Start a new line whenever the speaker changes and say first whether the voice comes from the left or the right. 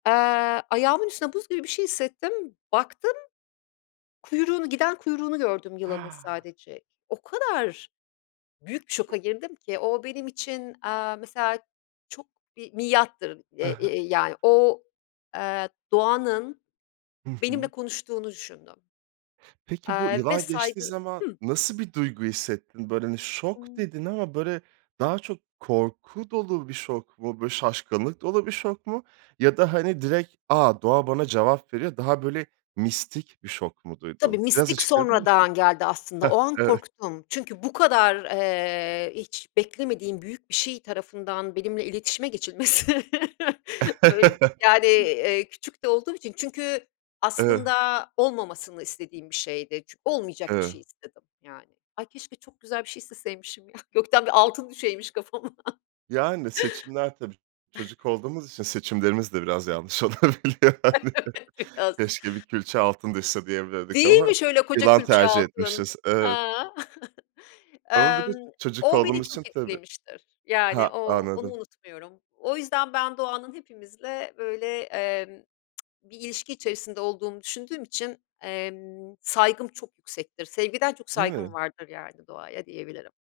left: Eee, ayağımın üstünde buz gibi bir şey hissettim, baktım, kuyruğunu, giden kuyruğunu gördüm yılanın
right: Ha!
left: sadece. O kadar büyük bir şoka girdim ki. O benim için, aaa, mesela çok bir miattır. E
right: Ha ha.
left: e yani o, eee, doğanın
right: Hı
left: benimle
right: hı.
left: konuştuğunu düşündüm
right: Peki bu
left: Aaa, ve
right: yılan geçtiği
left: saygı
right: zaman
left: Hıh.
right: nasıl bir duygu hissettin? Böyle hani şok
left: Imm.
right: dedin ama böyle daha çok korku dolu bir şok mu? Böyle şaşkınlık dolu bir şok mu? Ya da hani direkt, "A! Ooğa bana cevap veriyor!" Daha böyle, mistik bir şok mu
left: Tabii,
right: duydun? Biraz
left: mistik
right: açıklayabilir misin?
left: sonradan geldi aslında,
right: Hah,
left: o an
right: evet.
left: korktum. Çünkü bu kadar, eee, hiç beklemediğim büyük bir şey tarafından benimle iletişime geçilmesi, böyl yani, eee, küçük de olduğum için çünkü
right: [unintelligible]
left: aslında olmamasını istediğim bir şeydi. Çü olmayacak bir şey
right: [unintelligible]
left: istedim yani. Ay, keşke çok güzel bir şey isteseymişim ya, gökten bir altın düşeymiş kafama.
right: Yani, seçimler tabii. Çocuk olduğumuz için seçimlerimiz de biraz yanlış olabiliyor hani.
left: Biraz.
right: "Keşke bir külçe altın düşse." diyebilirdik
left: Değil
right: ama
left: mi! Şöyle, koca
right: yılan
left: külçe
right: tercih
left: altın,
right: etmişiz. Evet.
left: ha.
right: Ama bir de
left: Emm,
right: çocuk
left: o beni
right: olduğumuz için
left: çok
right: tabii.
left: etkilemiştir
right: Ha,
left: yani o onu
right: anladım.
left: unutmuyorum. O yüzden ben doğanın hepimizle böyle, emm, bir ilişki içerisinde olduğunu düşündüğüm için, emm, saygım çok yüksektir. Sevgiden çok
right: Değil
left: saygım
right: mi?
left: vardır yani doğaya, diyebilirim.